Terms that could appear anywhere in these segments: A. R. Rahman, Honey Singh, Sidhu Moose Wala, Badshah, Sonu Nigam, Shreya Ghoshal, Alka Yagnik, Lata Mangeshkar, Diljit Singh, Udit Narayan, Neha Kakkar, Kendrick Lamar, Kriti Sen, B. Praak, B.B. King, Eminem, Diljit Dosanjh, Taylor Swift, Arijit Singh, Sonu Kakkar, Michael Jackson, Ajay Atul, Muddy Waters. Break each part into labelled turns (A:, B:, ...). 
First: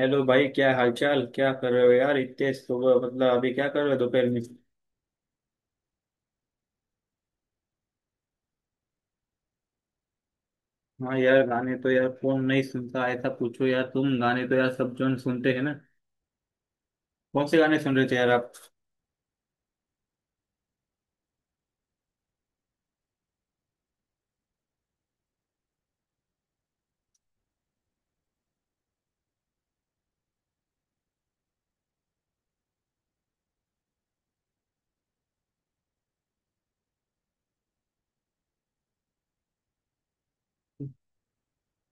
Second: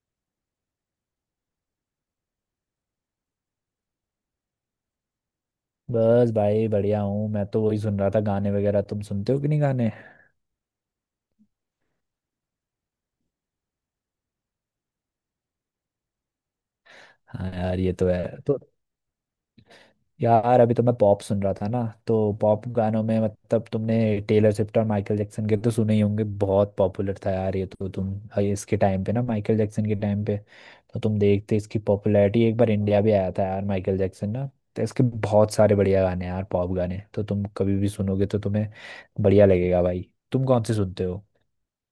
A: Hello भाई, क्या हालचाल? क्या कर रहे हो यार इतने सुबह? मतलब अभी क्या कर रहे हो दोपहर में?
B: बस भाई बढ़िया हूँ। मैं तो वही सुन रहा था गाने वगैरह। तुम सुनते हो कि नहीं गाने?
A: हाँ यार, गाने तो यार कौन नहीं सुनता? ऐसा पूछो यार, तुम। गाने तो यार सब जन सुनते हैं ना। कौन
B: हाँ
A: से गाने
B: यार, ये
A: सुन रहे
B: तो
A: थे यार
B: है।
A: आप?
B: तो यार, अभी तो मैं पॉप सुन रहा था ना। तो पॉप गानों में मतलब तुमने टेलर स्विफ्ट और माइकल जैक्सन के तो सुने ही होंगे। बहुत पॉपुलर था यार ये तो। तुम इसके टाइम पे ना, माइकल जैक्सन के टाइम पे, तो तुम देखते इसकी पॉपुलैरिटी। एक बार इंडिया भी आया था यार माइकल जैक्सन ना। तो इसके बहुत सारे बढ़िया गाने हैं यार। पॉप गाने तो तुम कभी भी सुनोगे तो तुम्हें बढ़िया लगेगा भाई। तुम कौन से सुनते हो?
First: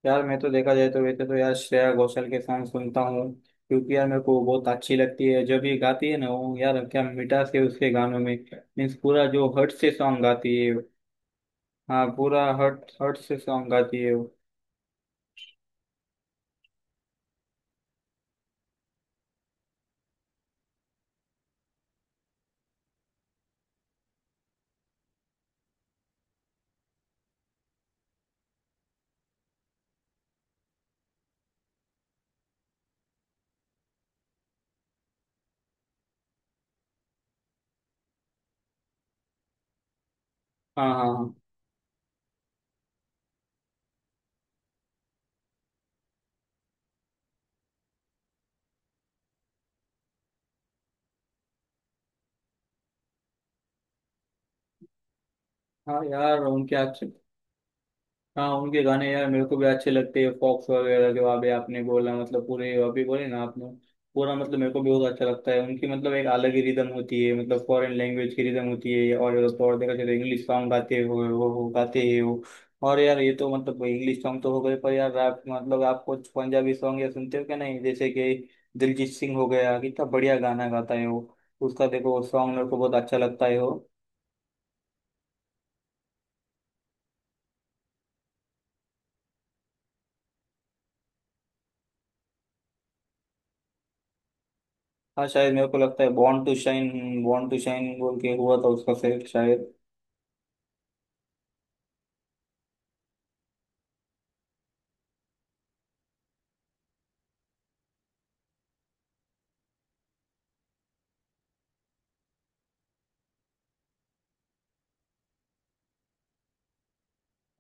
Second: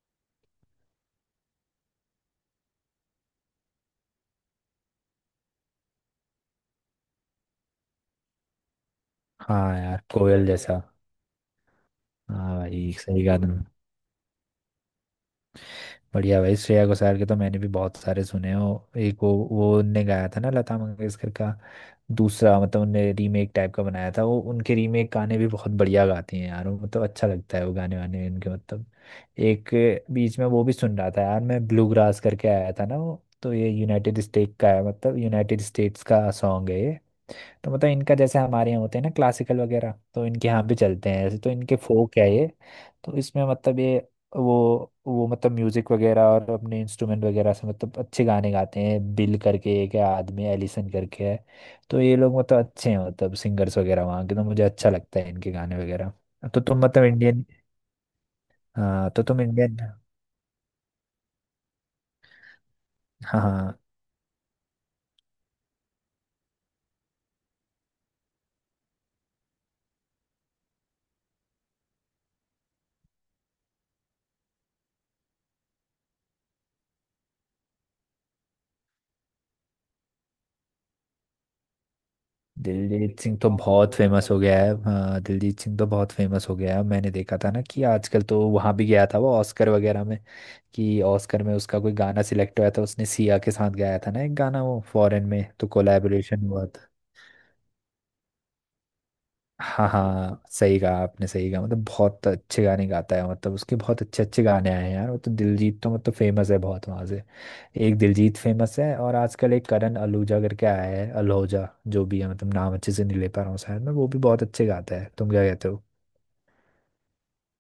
A: यार मैं तो, देखा जाए तो वैसे तो यार, श्रेया घोषाल के सॉन्ग सुनता हूँ। क्योंकि यार मेरे को बहुत अच्छी लगती है जब ये गाती है ना। वो यार क्या मिठास है उसके गानों में। मीन्स पूरा जो हर्ट
B: हाँ
A: से
B: यार,
A: सॉन्ग
B: कोयल
A: गाती है।
B: जैसा।
A: हाँ, पूरा
B: हाँ
A: हर्ट
B: भाई
A: हर्ट
B: सही गा
A: से
B: तुम।
A: सॉन्ग गाती है वो।
B: बढ़िया भाई, श्रेया घोषाल के तो मैंने भी बहुत सारे सुने हो। एक वो उनने गाया था ना लता मंगेशकर का। दूसरा मतलब उनने रीमेक टाइप का बनाया था वो। उनके रीमेक गाने भी बहुत बढ़िया गाती हैं यार वो। मतलब अच्छा लगता है वो गाने वाने उनके मतलब। एक बीच में वो भी सुन रहा था यार मैं, ब्लू ग्रास करके आया था ना वो। तो ये यूनाइटेड स्टेट का है, मतलब यूनाइटेड स्टेट्स का सॉन्ग है ये। तो मतलब इनका जैसे हमारे यहाँ होते हैं ना क्लासिकल वगैरह, तो इनके यहाँ भी
A: हाँ, हाँ,
B: चलते हैं
A: हाँ।
B: ऐसे। तो इनके फोक है ये। तो इसमें मतलब ये वो मतलब म्यूजिक वगैरह और अपने इंस्ट्रूमेंट वगैरह से मतलब अच्छे गाने गाते हैं। बिल करके एक है आदमी, एलिसन करके है। तो ये लोग मतलब अच्छे हैं, मतलब सिंगर्स वगैरह वहाँ के। तो मुझे अच्छा लगता है इनके गाने
A: हाँ
B: वगैरह।
A: यार,
B: तो
A: उनके
B: तुम मतलब
A: अच्छे।
B: इंडियन।
A: हाँ, उनके गाने
B: हाँ तो
A: यार
B: तुम
A: मेरे को भी
B: इंडियन।
A: अच्छे लगते हैं, फॉक्स वगैरह, जो अभी आपने बोला, मतलब पूरे अभी बोले
B: हाँ
A: ना आपने।
B: हाँ।
A: पूरा मतलब मेरे को भी बहुत अच्छा लगता है उनकी, मतलब एक अलग ही रिदम होती है, मतलब फॉरेन लैंग्वेज की रिदम होती है। और तो और देखा जाए तो इंग्लिश सॉन्ग गाते हो वो गाते हैं वो। और यार ये तो मतलब इंग्लिश सॉन्ग तो हो गए, पर यार रैप मतलब आप कुछ पंजाबी सॉन्ग या सुनते हो क्या? नहीं, जैसे कि दिलजीत सिंह हो गया, कितना बढ़िया गाना गाता है वो। उसका देखो सॉन्ग मेरे को बहुत अच्छा
B: दिलजीत सिंह
A: लगता
B: तो
A: है वो।
B: बहुत फेमस हो गया है। हाँ दिलजीत सिंह तो बहुत फेमस हो गया है। मैंने देखा था ना कि आजकल तो वहाँ भी गया था वो ऑस्कर वगैरह में। कि ऑस्कर में उसका कोई गाना सिलेक्ट हुआ था। उसने सिया के साथ गाया था ना एक गाना वो, फॉरेन
A: हाँ
B: में
A: शायद, मेरे
B: तो
A: को लगता है बॉर्न
B: कोलैबोरेशन
A: टू
B: हुआ था।
A: शाइन, बॉर्न टू शाइन बोल के हुआ था उसका सेट शायद।
B: हाँ हाँ सही कहा आपने, सही कहा। मतलब बहुत अच्छे गाने गाता है। मतलब उसके बहुत अच्छे अच्छे गाने आए हैं यार वो तो। दिलजीत तो मतलब फेमस है बहुत वहाँ से। एक दिलजीत फेमस है और आजकल एक करण अलूजा करके आया है, अल्होजा, जो भी है। मतलब नाम अच्छे से नहीं ले पा रहा हूँ शायद मैं। वो भी बहुत अच्छे गाता है। तुम क्या कहते हो?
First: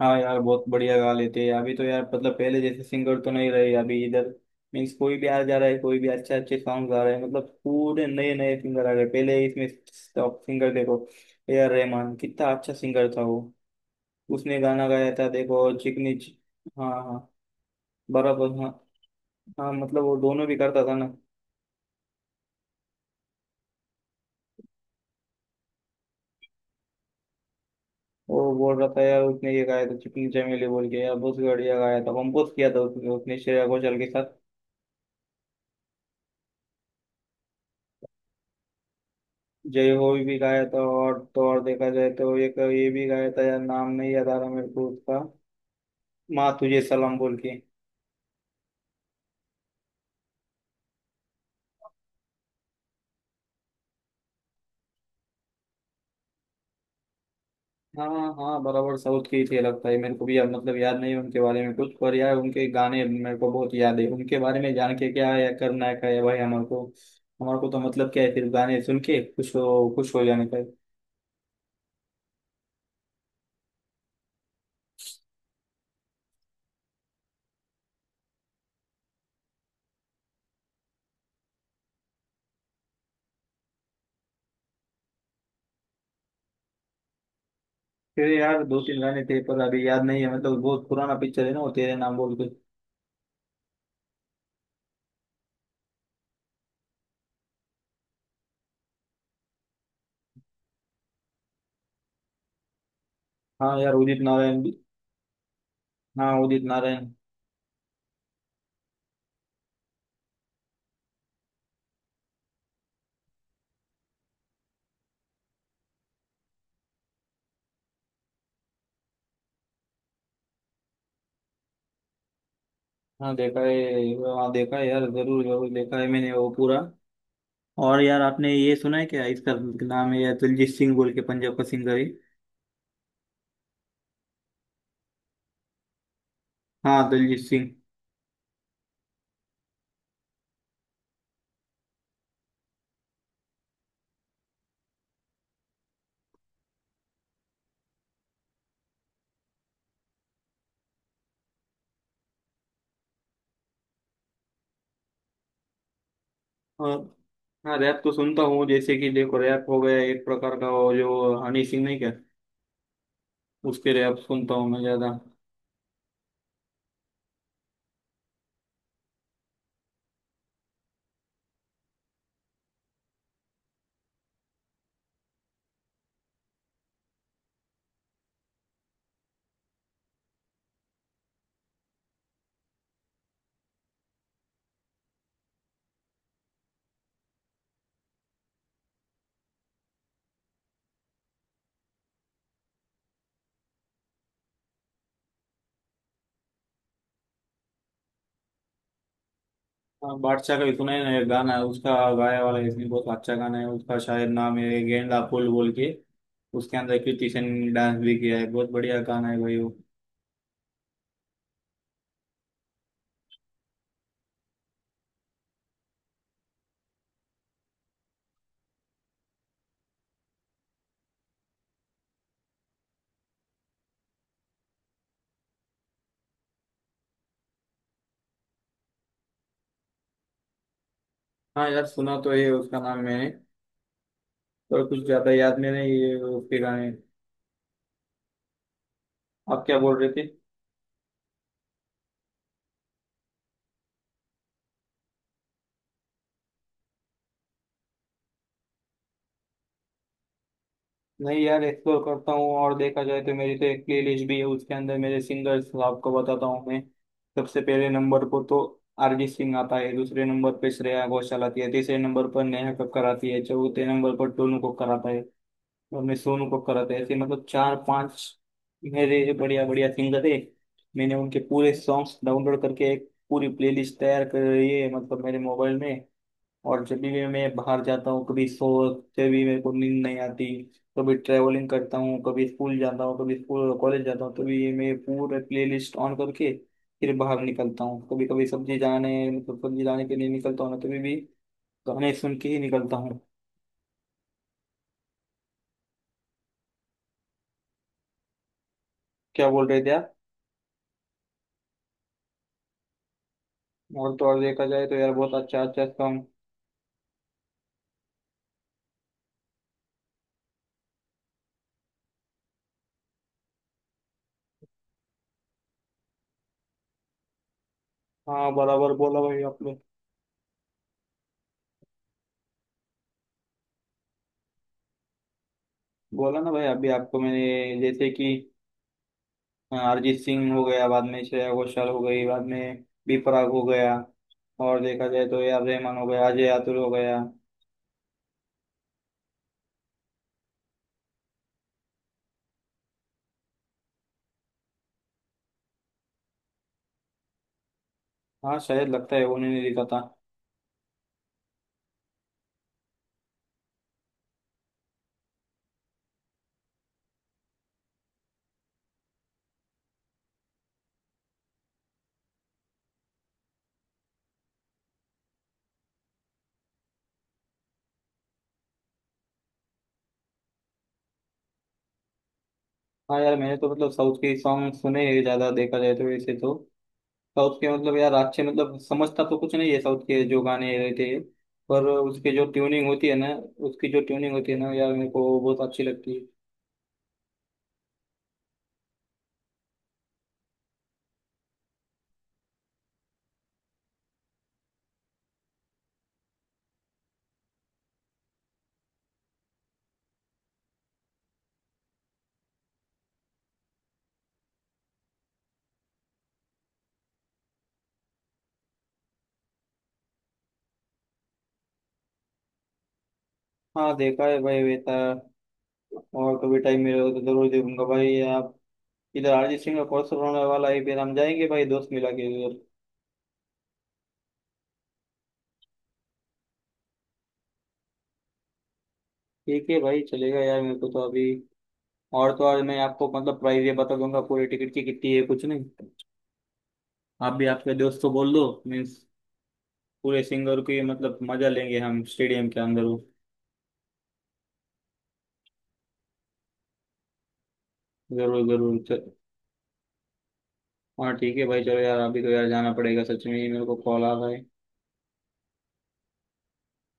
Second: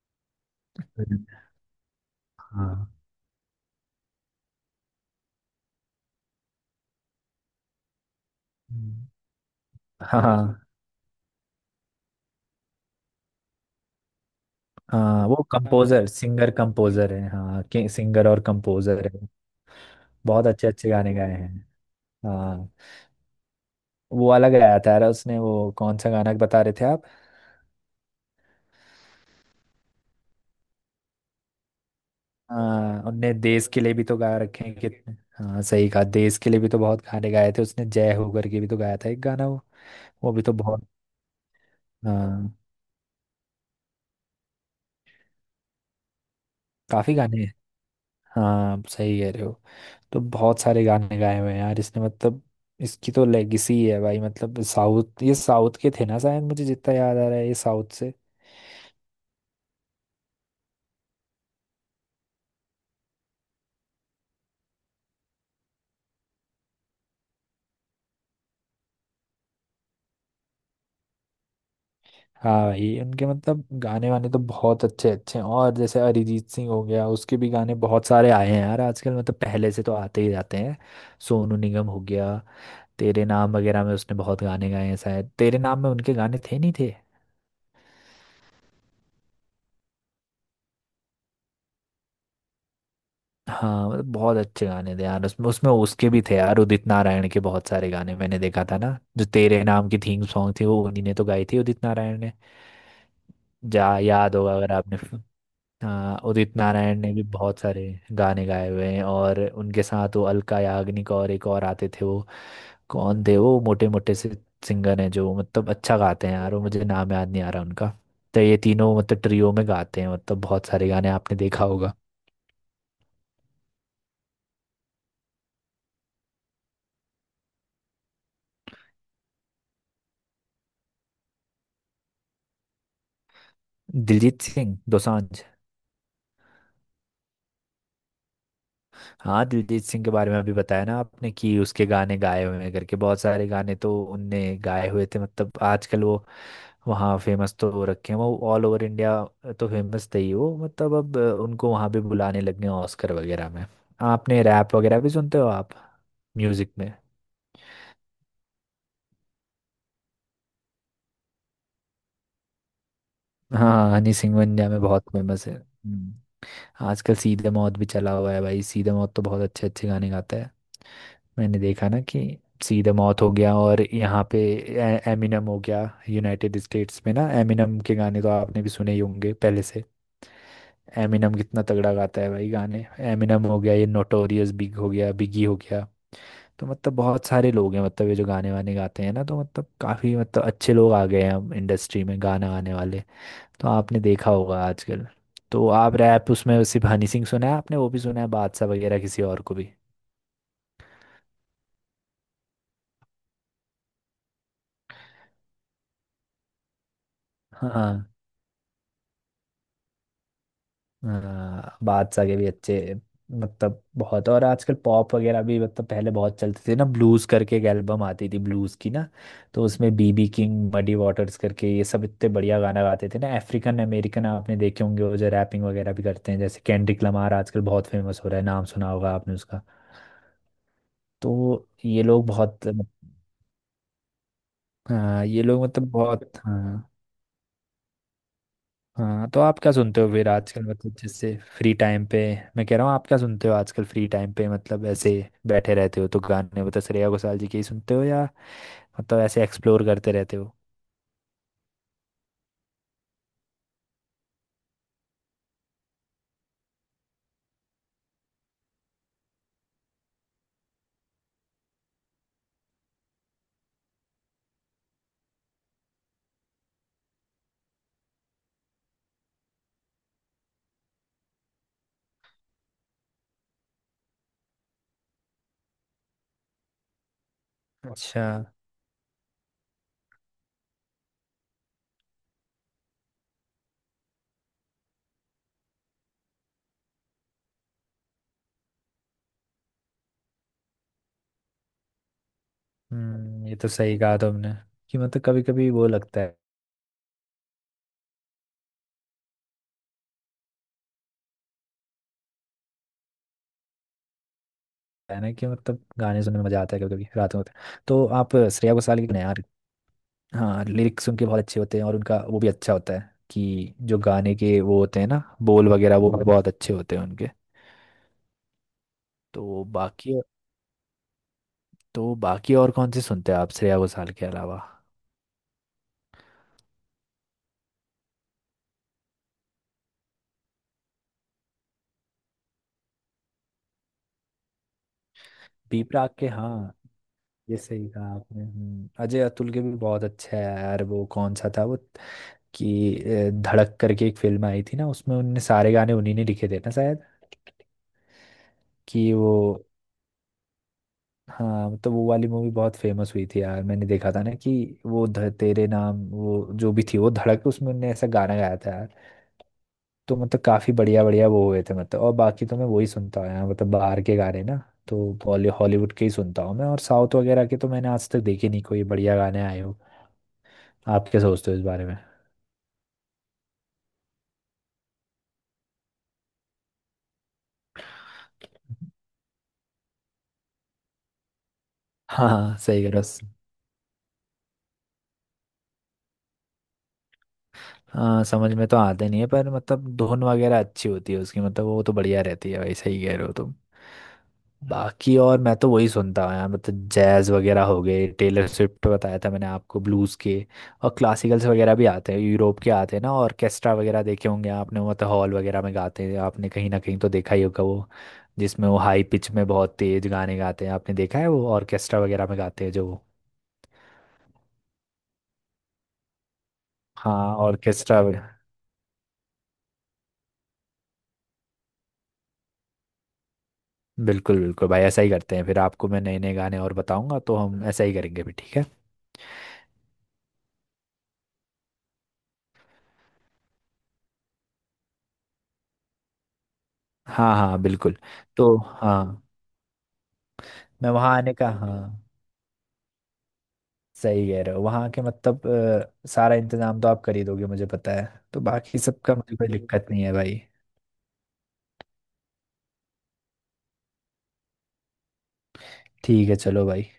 A: हाँ यार, बहुत बढ़िया गा लेते हैं अभी तो यार, मतलब पहले जैसे
B: हाँ।
A: सिंगर तो नहीं रहे अभी इधर। मीन्स कोई भी आ जा रहा है, कोई भी। अच्छे अच्छे सॉन्ग आ रहे हैं, मतलब पूरे नए नए सिंगर आ रहे
B: हम्म।
A: हैं पहले इसमें।
B: हाँ
A: टॉप
B: हाँ।
A: सिंगर देखो। ए आर रहमान कितना अच्छा सिंगर था वो। उसने गाना गाया
B: हाँ,
A: था
B: वो
A: देखो
B: कंपोजर,
A: चिकनी
B: सिंगर
A: हाँ,
B: कंपोजर
A: हाँ।
B: है। हाँ के सिंगर और
A: बराबर, हाँ।
B: कंपोजर है।
A: हाँ, मतलब वो दोनों
B: बहुत
A: भी
B: अच्छे
A: करता
B: अच्छे
A: था ना।
B: गाने गाए हैं। हाँ, वो वाला गाया था यार उसने, वो कौन सा गाना बता रहे थे आप?
A: वो बोल रहा था यार, उसने ये गाया था चिकनी चमेली बोल के। यार बहुत बढ़िया गाया था, कंपोज किया था
B: हाँ,
A: उसने
B: उनने
A: उसने श्रेया
B: देश के लिए
A: घोषाल
B: भी
A: के
B: तो
A: साथ।
B: गा रखे हैं कितने। हाँ सही कहा, देश के लिए भी तो बहुत गाने गाए थे उसने। जय हो करके भी तो गाया था एक गाना वो।
A: जय हो
B: वो
A: भी
B: भी तो
A: गाया था,
B: बहुत।
A: और तो और देखा जाए तो
B: हाँ
A: एक ये भी गाया था यार, नाम नहीं याद आ रहा मेरे को उसका। माँ तुझे
B: काफी
A: सलाम बोल
B: गाने हैं।
A: के।
B: हाँ सही कह रहे हो। तो बहुत सारे गाने गाए हुए हैं यार इसने मतलब। इसकी तो लेगेसी है भाई। मतलब साउथ, ये साउथ के थे ना शायद, मुझे जितना याद आ रहा है, ये साउथ
A: हाँ,
B: से।
A: हाँ, बराबर, साउथ के ही थे लगता है मेरे को भी यार। मतलब याद नहीं है उनके बारे में कुछ, पर यार उनके गाने मेरे को बहुत याद है। उनके बारे में जान के क्या है, करना है क्या है भाई हमारे को। हमारे को तो मतलब क्या है, सिर्फ गाने सुन के खुश हो, खुश हो जाने का है।
B: हाँ भाई उनके मतलब गाने वाने तो बहुत अच्छे अच्छे हैं। और जैसे अरिजीत सिंह हो गया, उसके भी गाने बहुत सारे आए हैं यार आजकल, मतलब पहले से तो आते ही जाते हैं। सोनू निगम हो गया। तेरे नाम वगैरह में उसने बहुत गाने गाए हैं शायद। तेरे नाम में उनके गाने थे नहीं थे।
A: फिर यार दो तीन गाने थे, पर अभी याद नहीं है, मतलब बहुत पुराना पिक्चर है ना वो तेरे नाम बोल के।
B: हाँ मतलब बहुत अच्छे गाने थे यार उसमें उसमें उसके भी थे यार। उदित नारायण के बहुत सारे गाने। मैंने देखा था ना जो तेरे नाम की थीम सॉन्ग थी वो उन्हीं ने तो गाई थी उदित नारायण ने।
A: हाँ यार,
B: जा
A: उदित
B: याद होगा
A: नारायण भी।
B: अगर आपने। हाँ
A: हाँ,
B: उदित
A: उदित
B: नारायण
A: नारायण।
B: ने भी बहुत सारे गाने गाए हुए हैं। और उनके साथ वो अलका याग्निक और एक और आते थे वो, कौन थे वो मोटे मोटे से सिंगर हैं जो मतलब अच्छा गाते हैं यार वो? मुझे नाम याद नहीं आ रहा उनका। तो ये तीनों मतलब ट्रियो में गाते हैं, मतलब बहुत सारे गाने आपने देखा होगा।
A: हाँ, देखा है। हाँ, देखा है यार, जरूर जरूर देखा है मैंने वो पूरा। और यार आपने ये सुना है क्या, इसका नाम है यार दिलजीत सिंह बोल के, पंजाब का सिंगर है।
B: दिलजीत सिंह दोसांझ।
A: हाँ, दिलजीत सिंह।
B: हाँ दिलजीत सिंह के बारे में अभी बताया ना आपने कि उसके गाने गाए हुए हैं करके। बहुत सारे गाने तो उनने गाए हुए थे। मतलब आजकल वो वहाँ फेमस तो हो रखे हैं वो ऑल ओवर इंडिया, तो फेमस थे ही वो। मतलब अब उनको वहाँ भी बुलाने लगे हैं ऑस्कर वगैरह में। आपने रैप वगैरह भी सुनते हो आप म्यूजिक में?
A: और। हाँ, रैप तो सुनता हूँ, जैसे कि देखो रैप हो गया एक प्रकार का, वो जो हनी सिंह नहीं क्या?
B: हाँ
A: उसके
B: हनी
A: रैप
B: सिंह
A: सुनता हूँ
B: इंडिया
A: मैं
B: में बहुत
A: ज्यादा।
B: फेमस है। आजकल सीधे मौत भी चला हुआ है भाई। सीधे मौत तो बहुत अच्छे अच्छे गाने गाता है। मैंने देखा ना कि सीधे मौत हो गया और यहाँ पे एमिनम हो गया यूनाइटेड स्टेट्स में ना। एमिनम के गाने तो आपने भी सुने ही होंगे पहले से। एमिनम कितना तगड़ा गाता है भाई गाने। एमिनम हो गया, ये नोटोरियस बिग हो गया, बिगी हो गया। तो मतलब बहुत सारे लोग हैं, मतलब ये जो गाने वाने गाते हैं ना, तो मतलब काफ़ी मतलब अच्छे लोग आ गए हैं अब इंडस्ट्री में गाना गाने वाले। तो आपने देखा होगा आजकल। तो आप रैप उसमें सिर्फ हनी सिंह सुना है आपने? वो भी सुना है बादशाह वगैरह, किसी और को भी?
A: हाँ, बादशाह का भी सुना है ना, ये गाना है उसका गाया वाला। इसमें बहुत अच्छा गाना है उसका, शायद नाम है गेंदा फूल बोल के। उसके अंदर कृति सेन ने
B: हाँ।
A: डांस भी किया है, बहुत बढ़िया गाना है भाई वो।
B: हाँ, बादशाह के भी अच्छे, मतलब बहुत। और आजकल पॉप वगैरह भी, मतलब पहले बहुत चलते थे ना ब्लूज करके एक एल्बम आती थी ब्लूज की ना। तो उसमें बीबी किंग, मडी वाटर्स करके ये सब इतने बढ़िया गाना गाते थे ना। अफ्रीकन अमेरिकन आपने देखे होंगे, वो जो रैपिंग वगैरह भी करते हैं, जैसे केंड्रिक लमार आजकल बहुत फेमस हो रहा है, नाम सुना होगा आपने उसका। तो
A: हाँ यार,
B: ये
A: सुना
B: लोग
A: तो है
B: बहुत।
A: उसका नाम मैंने। पर कुछ
B: हाँ
A: ज्यादा
B: ये
A: याद
B: लोग
A: में
B: मतलब
A: नहीं है
B: बहुत।
A: उसके गाने।
B: हाँ हाँ, तो आप
A: आप
B: क्या
A: क्या बोल
B: सुनते
A: रहे
B: हो
A: थे?
B: फिर आजकल, मतलब जैसे फ्री टाइम पे? मैं कह रहा हूँ आप क्या सुनते हो आजकल फ्री टाइम पे, मतलब ऐसे बैठे रहते हो तो गाने, मतलब श्रेया घोषाल जी के ही सुनते हो या मतलब ऐसे एक्सप्लोर करते रहते हो?
A: नहीं यार, एक्सप्लोर करता हूँ और देखा जाए तो मेरी तो एक प्लेलिस्ट भी है, उसके अंदर मेरे सिंगर्स आपको बताता हूँ मैं। सबसे पहले नंबर पर तो अरिजीत सिंह आता है, दूसरे नंबर पर श्रेया घोषाल आती है, तीसरे नंबर पर नेहा कक्कर आती है, चौथे नंबर पर टोनू कक्कर आता है। हमने सोनू कक्कर आते ऐसे, मतलब चार पांच। मेरे बढ़िया बढ़िया सिंगर है। मैंने उनके पूरे सॉन्ग्स डाउनलोड करके एक पूरी प्लेलिस्ट तैयार कर रही है, मतलब मेरे मोबाइल में। और जब भी मैं बाहर जाता
B: अच्छा।
A: हूँ, कभी सो, जब भी मेरे को नींद नहीं आती, कभी ट्रैवलिंग करता हूँ, कभी स्कूल जाता हूँ, कभी स्कूल कॉलेज जाता हूँ, तभी ये मैं पूरे प्लेलिस्ट ऑन करके फिर बाहर निकलता हूँ। कभी कभी सब्जी जाने, मतलब सब्जी लाने के लिए निकलता हूँ ना, तभी भी गाने सुन के ही निकलता हूँ।
B: ये तो सही कहा तुमने कि मतलब कभी कभी वो लगता
A: क्या बोल रहे थे आप? और तो और देखा जाए तो यार
B: है ना,
A: बहुत
B: कि
A: अच्छा
B: मतलब
A: अच्छा
B: गाने
A: सॉन्ग।
B: सुनने में मजा आता है कभी कभी। रात में होता है तो आप श्रेया घोषाल के गाने यार। हाँ, लिरिक्स उनके बहुत अच्छे होते हैं और उनका वो भी अच्छा होता है कि जो गाने के वो होते हैं ना बोल वगैरह, वो बहुत अच्छे होते हैं उनके।
A: हाँ, बराबर बोला भाई
B: तो
A: आपने।
B: बाकी, तो बाकी और कौन से सुनते हैं आप श्रेया घोषाल के अलावा?
A: बोला ना भाई अभी आपको मैंने, जैसे कि हाँ, अरिजीत सिंह हो गया, बाद में श्रेया घोषाल हो गई, बाद में बी प्राक हो गया। और देखा जाए तो यार
B: बी
A: रहमान हो
B: प्राक
A: गया,
B: के,
A: अजय
B: हाँ
A: आतुल हो गया।
B: ये सही कहा आपने। अजय अतुल के भी बहुत अच्छा है यार वो। कौन सा था वो कि धड़क करके एक फिल्म आई थी ना, उसमें उनने सारे गाने उन्हीं ने लिखे थे ना शायद।
A: हाँ शायद,
B: कि
A: लगता है
B: वो,
A: उन्हें नहीं देखा था।
B: हाँ मतलब वो वाली मूवी बहुत फेमस हुई थी यार। मैंने देखा था ना कि वो तेरे नाम, वो जो भी थी वो धड़क, उसमें उनने ऐसा गाना गाया था। तो मतलब काफी बढ़िया बढ़िया वो हुए थे मतलब। और बाकी तो मैं वही सुनता आया हूँ, मतलब बाहर के गाने ना। तो बॉली हॉलीवुड के ही सुनता हूँ मैं, और साउथ वगैरह के तो मैंने आज तक देखे नहीं कोई बढ़िया गाने आए हो। आप क्या सोचते हो इस बारे में?
A: हाँ यार, मैंने तो मतलब साउथ के सॉन्ग सुने हैं ज्यादा, देखा जाए तो वैसे तो साउथ के, मतलब यार अच्छे, मतलब समझता तो कुछ नहीं है साउथ के जो गाने रहते हैं। पर
B: हाँ
A: उसके जो
B: हाँ सही
A: ट्यूनिंग
B: करो।
A: होती है ना, उसकी जो ट्यूनिंग होती है ना यार, मेरे को बहुत अच्छी लगती है।
B: हाँ समझ में तो आते नहीं है पर मतलब धुन वगैरह अच्छी होती है उसकी, मतलब वो तो बढ़िया रहती है भाई। सही कह रहे हो तुम। बाकी और मैं तो वही सुनता हूँ यार, मतलब जैज वगैरह हो गए, टेलर स्विफ्ट बताया था मैंने आपको, ब्लूज के। और क्लासिकल्स वगैरह भी आते हैं यूरोप के आते हैं ना, ऑर्केस्ट्रा वगैरह देखे होंगे आपने, मतलब हॉल वगैरह में गाते हैं, आपने कहीं ना कहीं तो देखा ही होगा वो, जिसमें वो हाई पिच में बहुत तेज गाने गाते हैं। आपने देखा है वो ऑर्केस्ट्रा वगैरह में गाते हैं जो।
A: हाँ, देखा है भाई बेटा। और कभी टाइम मिले तो
B: हाँ
A: जरूर देखूंगा
B: ऑर्केस्ट्रा।
A: भाई आप। इधर अरिजीत सिंह का कॉन्सर्ट होने वाला है, फिर हम जाएंगे भाई दोस्त मिला के उधर।
B: बिल्कुल बिल्कुल भाई, ऐसा ही करते हैं फिर। आपको मैं नए नए गाने और बताऊंगा तो हम ऐसा ही करेंगे भी, ठीक है।
A: ठीक है भाई, चलेगा यार मेरे को तो अभी। और तो और मैं आपको मतलब प्राइस ये बता दूंगा, पूरी टिकट की कितनी है कुछ नहीं। आप
B: हाँ
A: भी
B: हाँ
A: आपके
B: बिल्कुल।
A: दोस्त को बोल दो
B: तो
A: मीन्स।
B: हाँ,
A: पूरे सिंगर की
B: मैं वहाँ
A: मतलब
B: आने
A: मजा
B: का। हाँ
A: लेंगे हम स्टेडियम के अंदर वो।
B: सही कह रहे हो। वहाँ के मतलब सारा इंतजाम तो आप कर ही दोगे मुझे पता है। तो
A: जरूर
B: बाकी
A: जरूर
B: सबका मुझे कोई दिक्कत नहीं है भाई।
A: हाँ ठीक है भाई, चलो यार अभी तो यार जाना पड़ेगा, सच में ही मेरे को कॉल आ रहा है।
B: ठीक है चलो भाई।